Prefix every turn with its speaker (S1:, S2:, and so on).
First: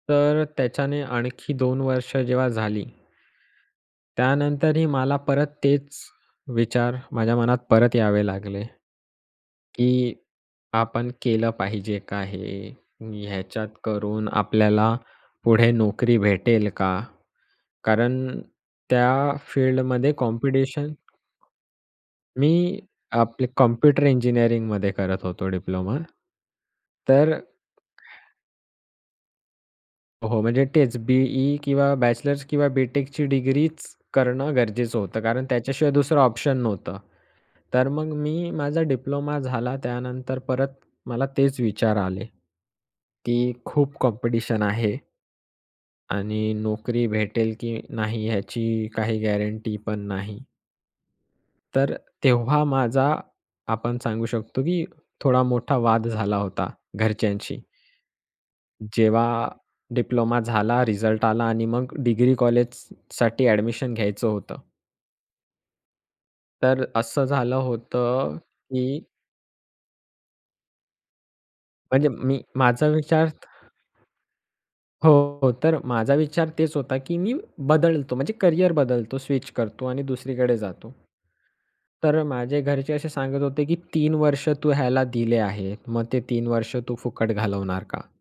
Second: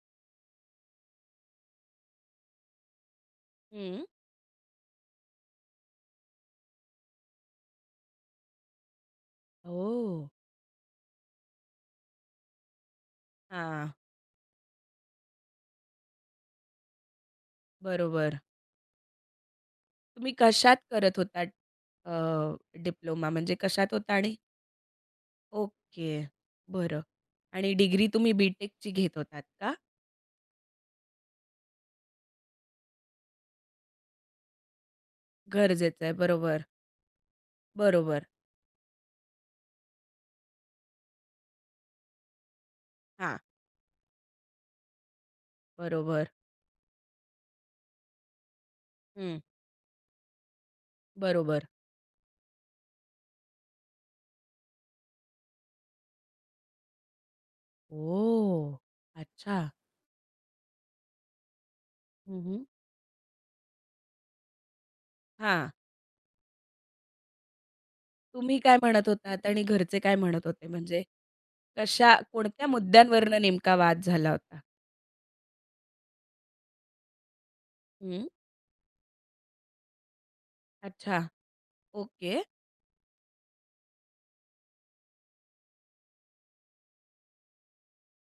S1: तर त्याच्याने आणखी 2 वर्ष जेव्हा झाली
S2: हं.
S1: त्यानंतरही मला परत तेच विचार माझ्या मनात परत यावे लागले. की
S2: ओह!
S1: आपण केलं पाहिजे का हे? ह्याच्यात
S2: हां.
S1: करून आपल्याला पुढे नोकरी भेटेल का? कारण
S2: बरोबर.
S1: त्या फील्डमध्ये
S2: तुम्ही कशात
S1: कॉम्पिटिशन
S2: करत होतात? अ,
S1: मी
S2: डिप्लोमा
S1: आपले
S2: म्हणजे कशात
S1: कॉम्प्युटर
S2: होता आणि
S1: इंजिनिअरिंगमध्ये करत होतो डिप्लोमा
S2: ओके. बरं.
S1: तर
S2: आणि डिग्री तुम्ही बी.टेकची घेत होतात का?
S1: हो. म्हणजे तेच बी.ई किंवा बॅचलर्स किंवा बी.टेकची डिग्रीच, करणं गरजेचं होतं कारण त्याच्याशिवाय
S2: गरजेचं आहे.
S1: दुसरं ऑप्शन
S2: बरोबर.
S1: नव्हतं. तर मग
S2: बरोबर.
S1: मी माझा डिप्लोमा झाला त्यानंतर परत मला तेच विचार आले.
S2: हां.
S1: की खूप कॉम्पिटिशन आहे.
S2: बरोबर.
S1: आणि नोकरी भेटेल की नाही याची काही
S2: हं.
S1: गॅरंटीपण नाही.
S2: बरोबर.
S1: तर तेव्हा माझा आपण सांगू शकतो की थोडा मोठा वाद झाला होता घरच्यांशी.
S2: ओह!
S1: जेव्हा
S2: अच्छा.
S1: डिप्लोमा झाला, रिझल्ट आला आणि मग डिग्री
S2: हं, हं.
S1: कॉलेज स साठी ॲडमिशन घ्यायचं होतं.
S2: हां.
S1: तर असं झालं होतं
S2: तुम्ही काय
S1: की
S2: म्हणत होतात आणि घरचे काय म्हणत होते? म्हणजे
S1: म्हणजे,
S2: कशा,
S1: मी
S2: कोणत्या
S1: माझा विचार
S2: मुद्यांवरनं
S1: तर
S2: नेमका वाद झाला होता?
S1: हो. तर माझा विचार तेच होता की मी बदलतो.
S2: हं.
S1: म्हणजे करिअर बदलतो स्विच करतो आणि दुसरीकडे जातो.
S2: अच्छा.
S1: तर
S2: ओके.
S1: माझे घरचे असे सांगत होते की 3 वर्ष तू ह्याला दिले आहे. मग ते 3 वर्ष तू फुकट घालवणार का?